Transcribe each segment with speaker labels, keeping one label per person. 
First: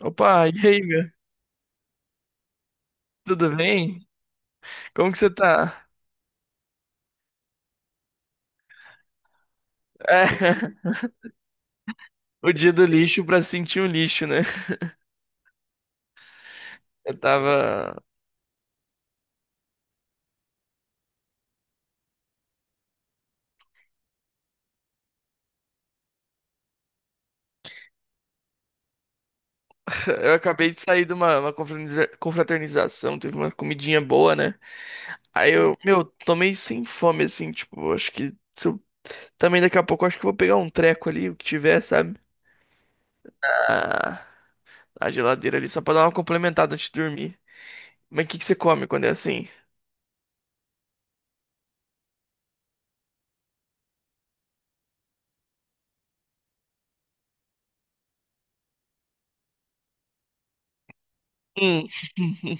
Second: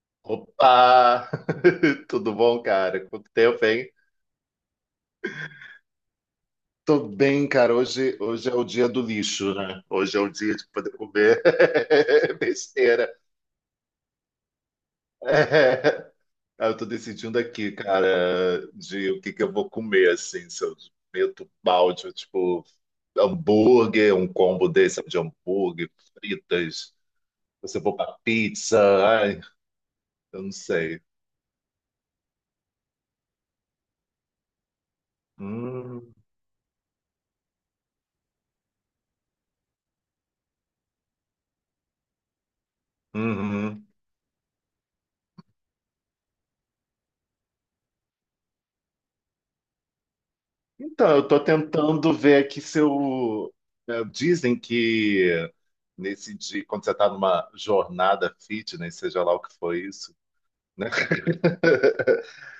Speaker 1: Opa, e aí, meu?
Speaker 2: Opa! Tudo bom, cara? Quanto
Speaker 1: Tudo
Speaker 2: tempo, hein?
Speaker 1: bem? Como que você tá?
Speaker 2: Tô bem, cara. Hoje é o dia do lixo, né? Hoje é
Speaker 1: É,
Speaker 2: o dia de poder comer
Speaker 1: o dia do
Speaker 2: besteira.
Speaker 1: lixo pra sentir o lixo, né?
Speaker 2: É. Aí eu tô
Speaker 1: Eu
Speaker 2: decidindo aqui,
Speaker 1: tava.
Speaker 2: cara, de o que que eu vou comer, assim, se eu meto balde, eu, tipo, hambúrguer, um combo desse sabe, de hambúrguer, fritas, se eu vou pra pizza, ai,
Speaker 1: Eu
Speaker 2: eu não
Speaker 1: acabei de
Speaker 2: sei.
Speaker 1: sair de uma confraternização, teve uma comidinha boa, né? Aí eu, meu,
Speaker 2: Hum,
Speaker 1: tomei sem fome, assim, tipo, acho que. Se eu- Também daqui a pouco eu acho que eu vou pegar um treco ali, o que tiver, sabe?
Speaker 2: uhum.
Speaker 1: A, a geladeira ali, só pra dar uma complementada antes de dormir. Mas o que que você come quando é assim?
Speaker 2: Então, eu tô tentando ver aqui se eu. Dizem que nesse dia, quando você tá numa jornada fitness, seja lá o que for isso, né?
Speaker 1: Hum,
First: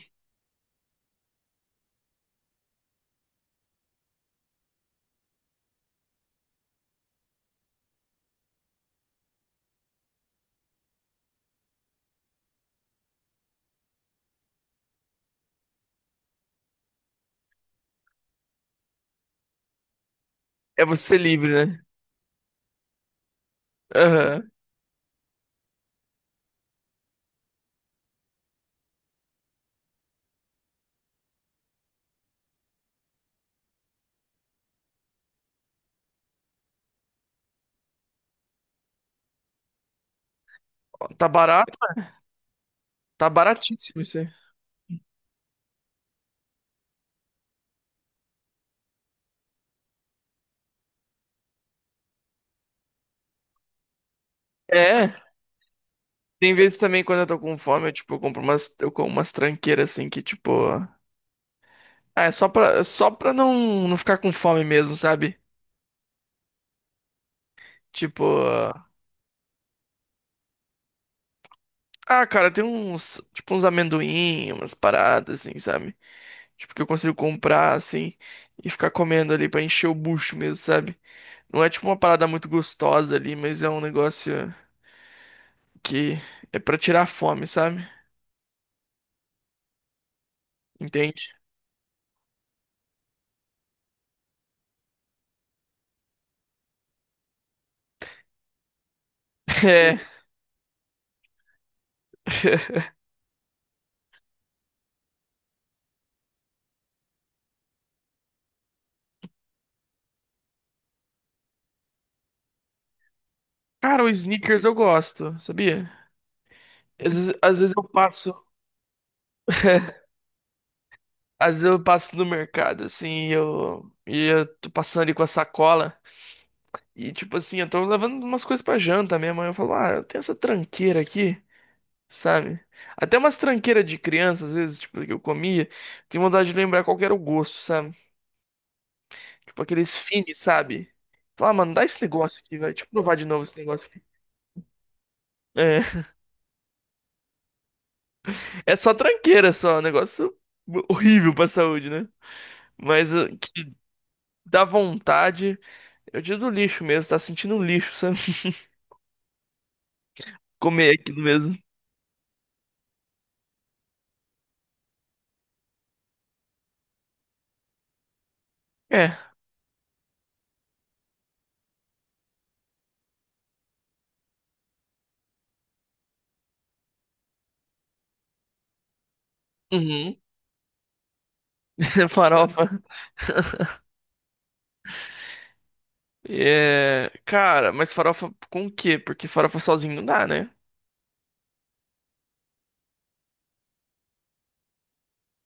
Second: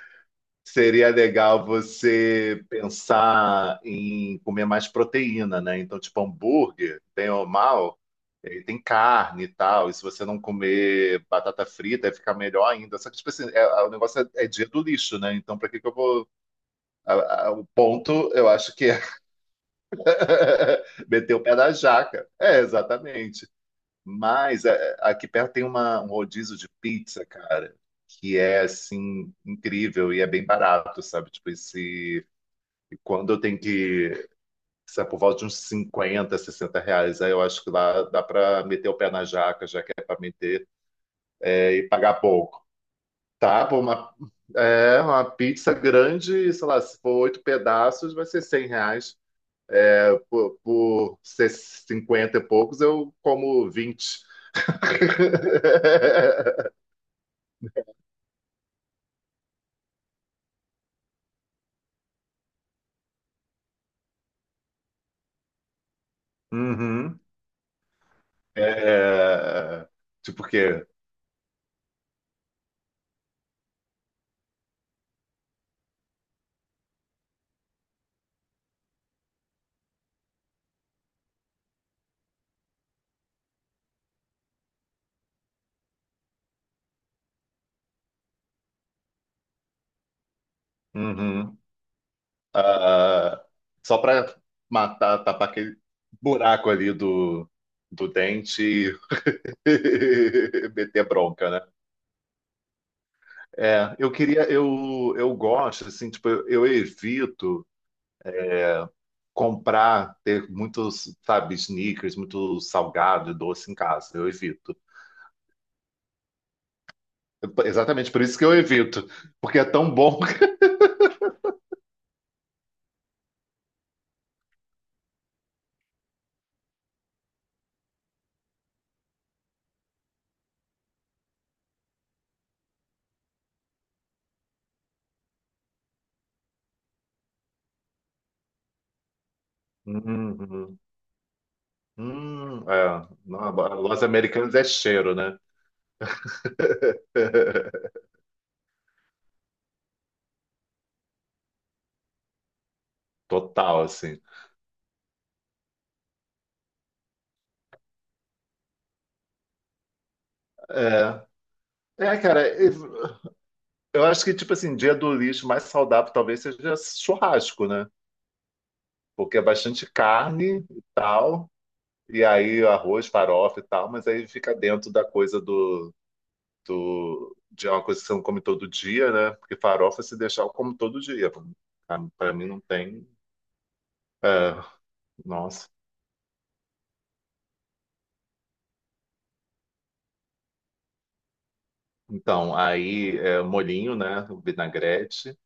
Speaker 2: Seria legal você pensar em comer mais proteína, né? Então, tipo, hambúrguer, bem ou mal, ele tem carne e tal. E se você não comer batata frita, vai ficar melhor ainda. Só que, tipo assim, o negócio é, é dia do lixo, né? Então, pra que que eu vou. O ponto, eu acho que é.
Speaker 1: é você
Speaker 2: Meteu o pé
Speaker 1: livre,
Speaker 2: da
Speaker 1: né?
Speaker 2: jaca. É, exatamente.
Speaker 1: Aham.
Speaker 2: Mas é, aqui perto tem um rodízio de pizza, cara, que é assim incrível e é bem barato, sabe? Tipo, esse, quando eu tenho que, sabe, por volta de uns 50, R$ 60, aí eu acho que lá dá pra meter o pé na jaca, já que é pra meter,
Speaker 1: Tá
Speaker 2: é,
Speaker 1: barato?
Speaker 2: e pagar pouco.
Speaker 1: Tá
Speaker 2: Tá, pô,
Speaker 1: baratíssimo
Speaker 2: uma,
Speaker 1: isso aí.
Speaker 2: é, uma pizza grande, sei lá, se for oito pedaços, vai ser R$ 100. Por ser 50 e poucos, eu como 20.
Speaker 1: É, tem vezes também quando eu tô com fome, eu, tipo, eu compro umas, eu como umas tranqueiras assim que, tipo, ah, é só pra não ficar com fome mesmo, sabe?
Speaker 2: Uhum.
Speaker 1: Tipo,
Speaker 2: É, tipo o quê?
Speaker 1: ah, cara, tem uns, tipo, uns amendoim, umas paradas assim, sabe? Tipo, que eu consigo comprar assim e ficar comendo ali pra encher o bucho mesmo, sabe? Não é tipo uma parada muito gostosa ali, mas é um negócio que é pra tirar a fome, sabe? Entende?
Speaker 2: Uhum. Ah, só para matar, tapar aquele buraco ali do dente e
Speaker 1: É.
Speaker 2: meter bronca, né? É, eu queria, eu gosto, assim, tipo, eu evito comprar, ter muitos, sabe, sneakers, muito salgado, e doce em
Speaker 1: Cara, o
Speaker 2: casa, eu
Speaker 1: Snickers eu
Speaker 2: evito.
Speaker 1: gosto, sabia? Às vezes eu
Speaker 2: Exatamente por
Speaker 1: passo,
Speaker 2: isso que eu evito, porque é tão bom.
Speaker 1: às vezes eu passo no mercado, assim, e eu tô passando ali com a sacola, e tipo assim, eu tô levando umas coisas pra janta mesmo, aí eu falo, ah, eu tenho essa tranqueira aqui, sabe? Até umas tranqueiras de criança, às vezes, tipo, que eu comia, tenho vontade de lembrar qual que era o gosto, sabe? Tipo, aqueles fini,
Speaker 2: Uhum.
Speaker 1: sabe? Falar, ah, mano, dá esse negócio aqui, vai, deixa eu
Speaker 2: É.
Speaker 1: provar de novo
Speaker 2: Não,
Speaker 1: esse negócio aqui.
Speaker 2: Los Americanos é cheiro, né?
Speaker 1: É, é só tranqueira, só, é um negócio horrível pra saúde, né? Mas que
Speaker 2: Total, assim.
Speaker 1: dá vontade. Eu digo do lixo mesmo, tá sentindo um lixo, sabe? Comer
Speaker 2: É,
Speaker 1: aquilo mesmo.
Speaker 2: é, cara, eu acho que, tipo assim, dia do lixo mais saudável talvez seja churrasco, né?
Speaker 1: É.
Speaker 2: Porque é bastante carne e tal, e aí arroz, farofa e tal, mas aí fica dentro da coisa do, de uma coisa que você não come todo dia, né? Porque farofa,
Speaker 1: Uhum.
Speaker 2: se deixar, eu como todo dia. Pra pra mim não
Speaker 1: Farofa.
Speaker 2: tem. É, nossa.
Speaker 1: É. Cara, mas farofa com o quê? Porque farofa sozinho não dá, né?
Speaker 2: Então, aí é, molhinho, né? Vinagrete.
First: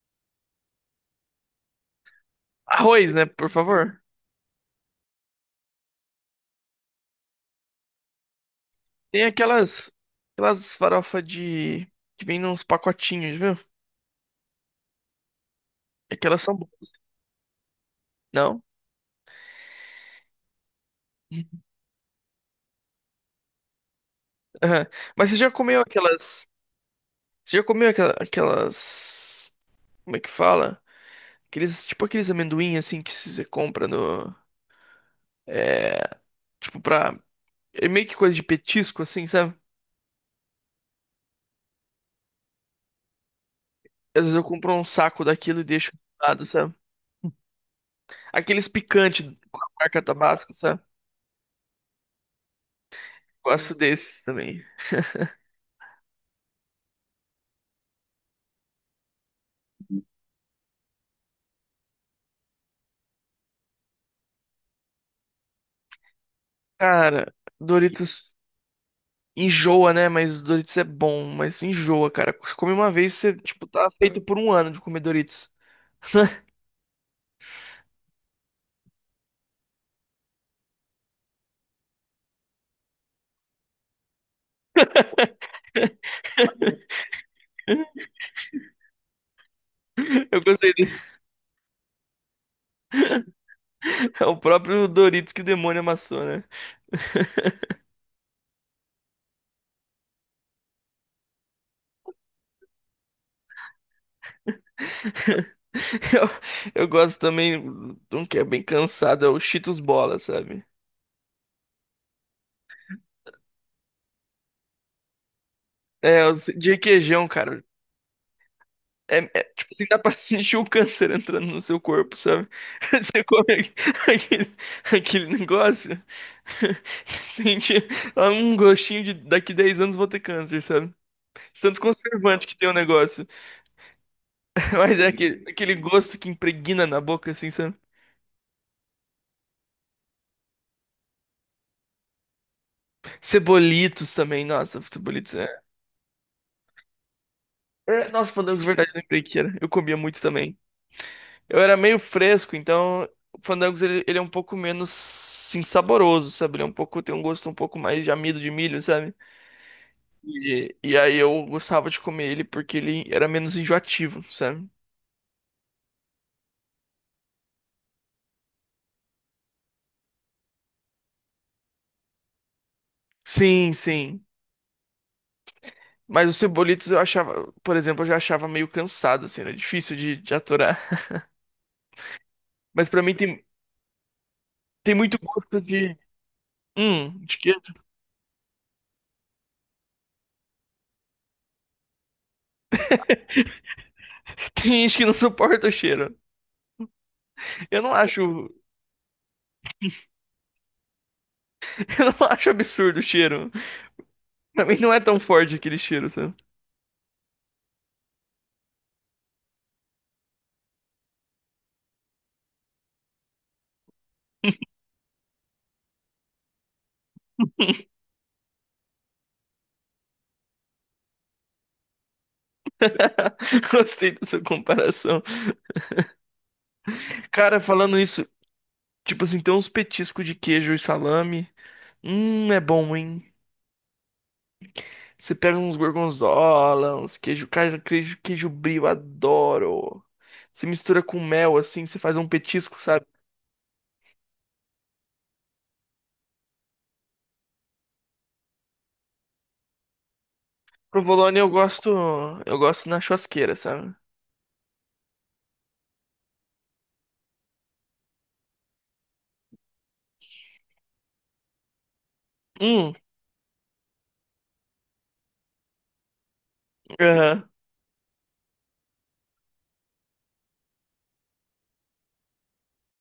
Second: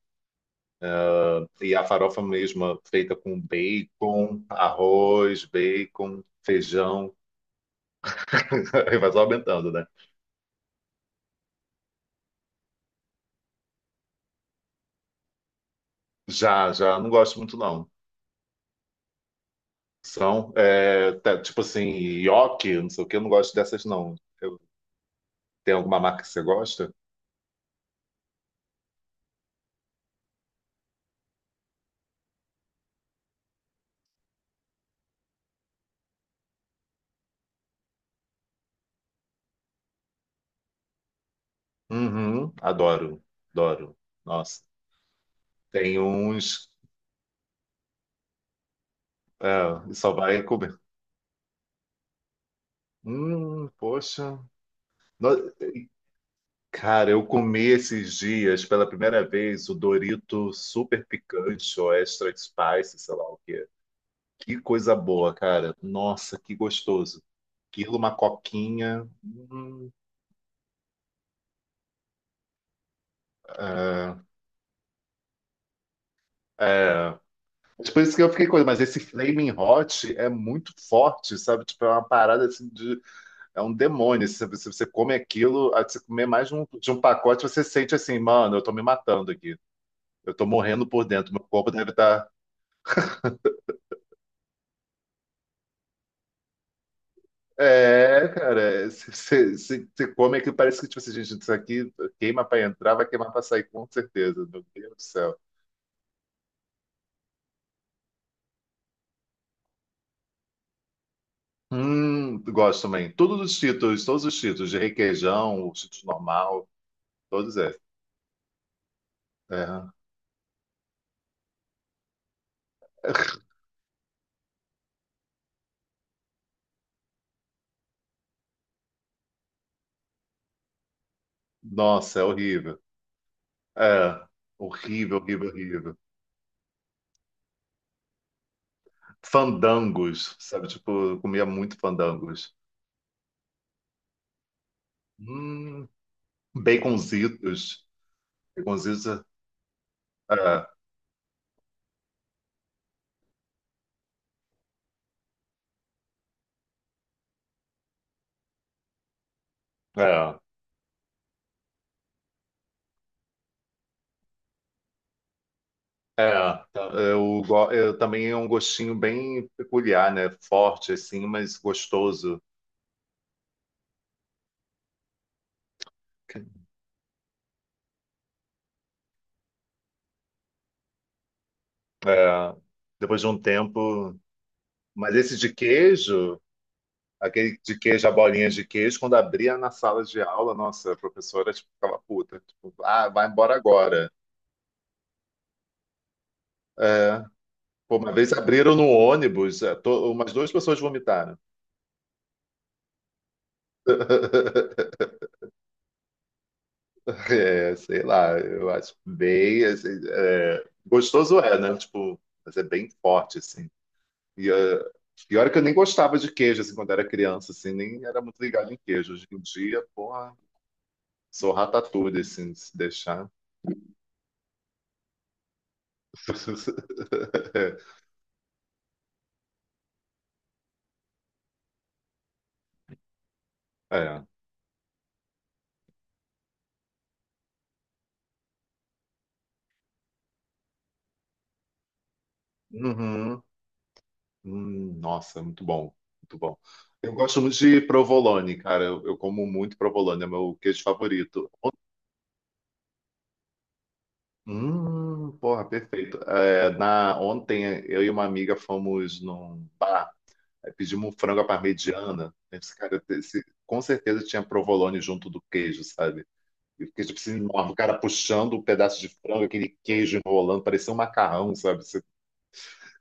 Speaker 2: E a farofa mesma
Speaker 1: Arroz,
Speaker 2: feita
Speaker 1: né?
Speaker 2: com
Speaker 1: Por favor.
Speaker 2: bacon, arroz, bacon, feijão. Aí vai só
Speaker 1: Tem
Speaker 2: aumentando, né?
Speaker 1: aquelas. Aquelas farofa de. Que vem nos pacotinhos, viu? Aquelas são
Speaker 2: Já,
Speaker 1: boas.
Speaker 2: já, não gosto muito, não.
Speaker 1: Não?
Speaker 2: São, é, tá, tipo assim, nhoque, não sei o que, eu não gosto dessas, não. Eu-
Speaker 1: Aham. Mas você já
Speaker 2: Tem
Speaker 1: comeu
Speaker 2: alguma marca que você
Speaker 1: aquelas.
Speaker 2: gosta?
Speaker 1: Você já comeu aquela- aquelas. Como é que fala? Aqueles. Tipo aqueles amendoim assim que você compra no. É, tipo, pra é meio que coisa de petisco, assim, sabe?
Speaker 2: Uhum, adoro, adoro.
Speaker 1: Às vezes eu
Speaker 2: Nossa,
Speaker 1: compro um saco daquilo e deixo
Speaker 2: tem
Speaker 1: do lado,
Speaker 2: uns.
Speaker 1: sabe? Aqueles picantes com a
Speaker 2: É,
Speaker 1: marca
Speaker 2: só vai
Speaker 1: Tabasco,
Speaker 2: comer.
Speaker 1: sabe? Gosto desses
Speaker 2: Poxa.
Speaker 1: também.
Speaker 2: Cara, eu comi esses dias pela primeira vez o Dorito super picante ou extra spice, sei lá o quê. Que coisa boa, cara. Nossa, que gostoso.
Speaker 1: Cara,
Speaker 2: Aquilo, uma
Speaker 1: Doritos
Speaker 2: coquinha.
Speaker 1: enjoa, né? Mas Doritos é bom, mas enjoa, cara. Você come uma vez, você, tipo, tá feito por um ano de comer Doritos.
Speaker 2: É, é. Mas por isso que eu fiquei com. Mas esse Flaming Hot é muito forte, sabe? Tipo, é uma parada assim de. É um demônio. Se você come aquilo, aí você comer mais de um pacote, você sente assim, mano, eu tô me matando aqui. Eu
Speaker 1: Eu
Speaker 2: tô
Speaker 1: gostei
Speaker 2: morrendo
Speaker 1: dele.
Speaker 2: por dentro. Meu corpo deve estar.
Speaker 1: É o próprio Doritos que o demônio amassou, né?
Speaker 2: É, cara, você come aquilo, parece que, tipo assim, gente, isso aqui queima pra entrar, vai queimar pra sair, com certeza. Meu Deus do céu.
Speaker 1: Eu, eu gosto também de um que é bem cansado, é o Cheetos Bola, sabe?
Speaker 2: Gosto também. Todos os títulos, de requeijão, o título
Speaker 1: É, os
Speaker 2: normal,
Speaker 1: de requeijão,
Speaker 2: todos
Speaker 1: cara.
Speaker 2: esses.
Speaker 1: Tipo assim,
Speaker 2: É.
Speaker 1: dá pra sentir o câncer entrando no seu corpo, sabe? Você come aquele, aquele negócio, você sente ah, um gostinho de daqui 10 anos vou ter câncer, sabe? De tanto
Speaker 2: Nossa, é
Speaker 1: conservante que tem o
Speaker 2: horrível.
Speaker 1: negócio.
Speaker 2: É,
Speaker 1: Mas é
Speaker 2: horrível,
Speaker 1: aquele,
Speaker 2: horrível,
Speaker 1: aquele
Speaker 2: horrível.
Speaker 1: gosto que impregna na boca, assim, sabe?
Speaker 2: Fandangos, sabe? Tipo, eu comia muito fandangos.
Speaker 1: Cebolitos também, nossa, cebolitos é.
Speaker 2: Hum, baconzitos.
Speaker 1: É, nossa, fandangos de verdade, lembrei
Speaker 2: Baconzitos,
Speaker 1: que era. Eu comia muito também.
Speaker 2: é,
Speaker 1: Eu era meio fresco, então o Fandangos ele é um pouco menos sim saboroso, sabe? Ele é um pouco tem um gosto um pouco mais de amido de milho, sabe?
Speaker 2: é.
Speaker 1: E aí eu gostava de comer ele porque ele era menos enjoativo, sabe?
Speaker 2: É, tá. Eu também é um gostinho bem peculiar, né? Forte, assim, mas gostoso.
Speaker 1: Sim, sim. Mas os cebolitos eu achava, por exemplo, eu já achava meio cansado, assim, era difícil de aturar.
Speaker 2: É,
Speaker 1: Mas pra mim
Speaker 2: depois de um
Speaker 1: tem,
Speaker 2: tempo.
Speaker 1: tem
Speaker 2: Mas
Speaker 1: muito
Speaker 2: esse de
Speaker 1: gosto de.
Speaker 2: queijo,
Speaker 1: De que
Speaker 2: aquele de queijo, a bolinha de queijo, quando abria na sala de aula, nossa, a professora, tipo, ficava puta. Tipo, ah, vai embora agora.
Speaker 1: tem gente que não suporta o cheiro.
Speaker 2: É,
Speaker 1: Eu não
Speaker 2: pô, uma
Speaker 1: acho,
Speaker 2: vez
Speaker 1: eu
Speaker 2: abriram no ônibus, umas duas pessoas vomitaram.
Speaker 1: não acho absurdo o cheiro. Pra mim não é tão forte aquele cheiro, sabe?
Speaker 2: É, sei lá, eu acho bem, assim, é, gostoso é, né? Tipo, mas é bem forte, assim. E ah, e é que eu nem gostava de queijo, assim, quando era criança, assim, nem era muito ligado em queijo. Hoje em dia, porra, sou ratatouille, assim, se deixar.
Speaker 1: Gostei da sua comparação. Cara, falando isso, tipo assim, tem uns petiscos de queijo e salame. É bom, hein?
Speaker 2: É.
Speaker 1: Você pega uns gorgonzola, uns queijo, cara, queijo, queijo brie, eu adoro. Você mistura com mel, assim, você faz um petisco, sabe?
Speaker 2: Uhum. Nossa, muito bom, muito bom. Eu gosto muito de provolone, cara. Eu como muito provolone, é meu queijo
Speaker 1: Provolone
Speaker 2: favorito.
Speaker 1: eu gosto na churrasqueira, sabe?
Speaker 2: Porra, perfeito. É, ontem eu e uma amiga fomos num bar. Aí pedimos um frango à parmegiana. A gente,
Speaker 1: Hum,
Speaker 2: cara, com certeza tinha provolone junto do queijo, sabe? E o queijo precisa
Speaker 1: aham.
Speaker 2: enorme. O cara puxando um pedaço de frango, aquele queijo enrolando, parecia um macarrão, sabe?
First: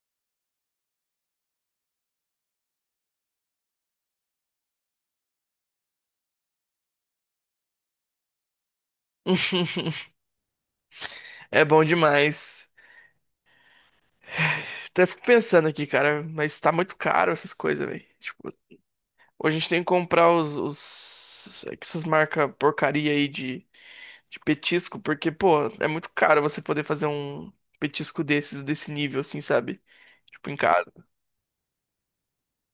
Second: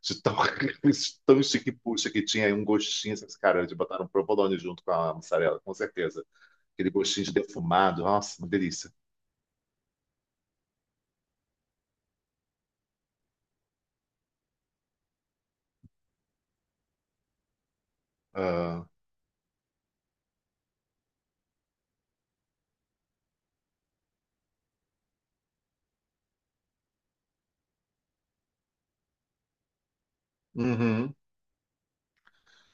Speaker 2: De tão, tão chique-puxa que tinha aí um gostinho, sabe? Cara, de botar um provolone junto com a mussarela, com certeza. Aquele gostinho de defumado. Nossa, uma delícia.
Speaker 1: É bom demais. Até fico pensando aqui, cara, mas tá muito caro essas coisas, velho. Tipo,
Speaker 2: Ah,
Speaker 1: ou a gente tem que comprar os- essas marcas porcaria aí de petisco, porque, pô, é muito caro você poder fazer um petisco desses, desse nível, assim, sabe? Tipo, em casa.
Speaker 2: uhum.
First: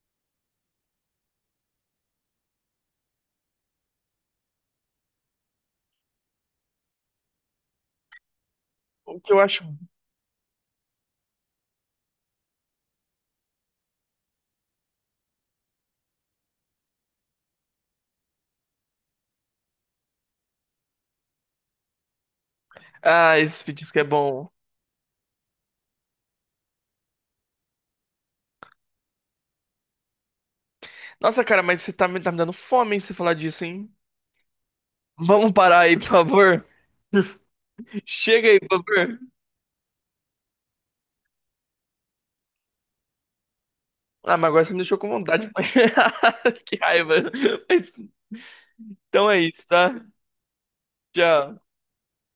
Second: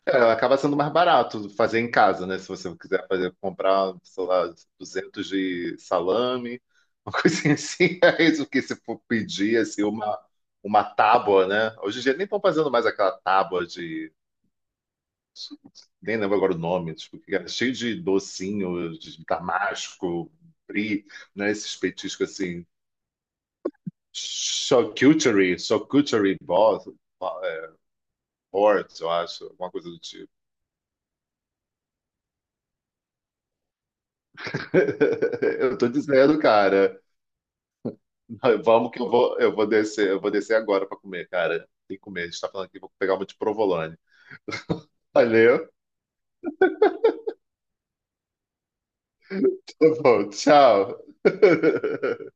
Speaker 2: É, acaba sendo mais barato fazer em casa, né? Se você quiser fazer, comprar, sei lá, 200 de salame, uma coisinha assim, é isso que se for
Speaker 1: O que eu
Speaker 2: pedir,
Speaker 1: acho.
Speaker 2: assim, uma tábua, né? Hoje em dia nem estão fazendo mais aquela tábua de... Nem lembro agora o nome, tipo, que era cheio de docinho, de damasco, brie, né? Esses petiscos, assim,
Speaker 1: Ah, esse petisco é bom.
Speaker 2: charcuterie board, eu acho, alguma coisa do tipo.
Speaker 1: Nossa, cara, mas você tá me dando fome, hein, você falar disso, hein? Vamos
Speaker 2: Eu
Speaker 1: parar
Speaker 2: tô
Speaker 1: aí, por
Speaker 2: dizendo,
Speaker 1: favor.
Speaker 2: cara.
Speaker 1: Chega aí, por
Speaker 2: Vamos que
Speaker 1: favor.
Speaker 2: eu vou descer agora para comer, cara. Tem que comer. A gente tá falando aqui, vou pegar uma de provolone.
Speaker 1: Ah, mas agora você me deixou com vontade.
Speaker 2: Valeu.
Speaker 1: Que raiva. Mas, então é isso,
Speaker 2: Tá
Speaker 1: tá?
Speaker 2: bom, tchau.
Speaker 1: Tchau.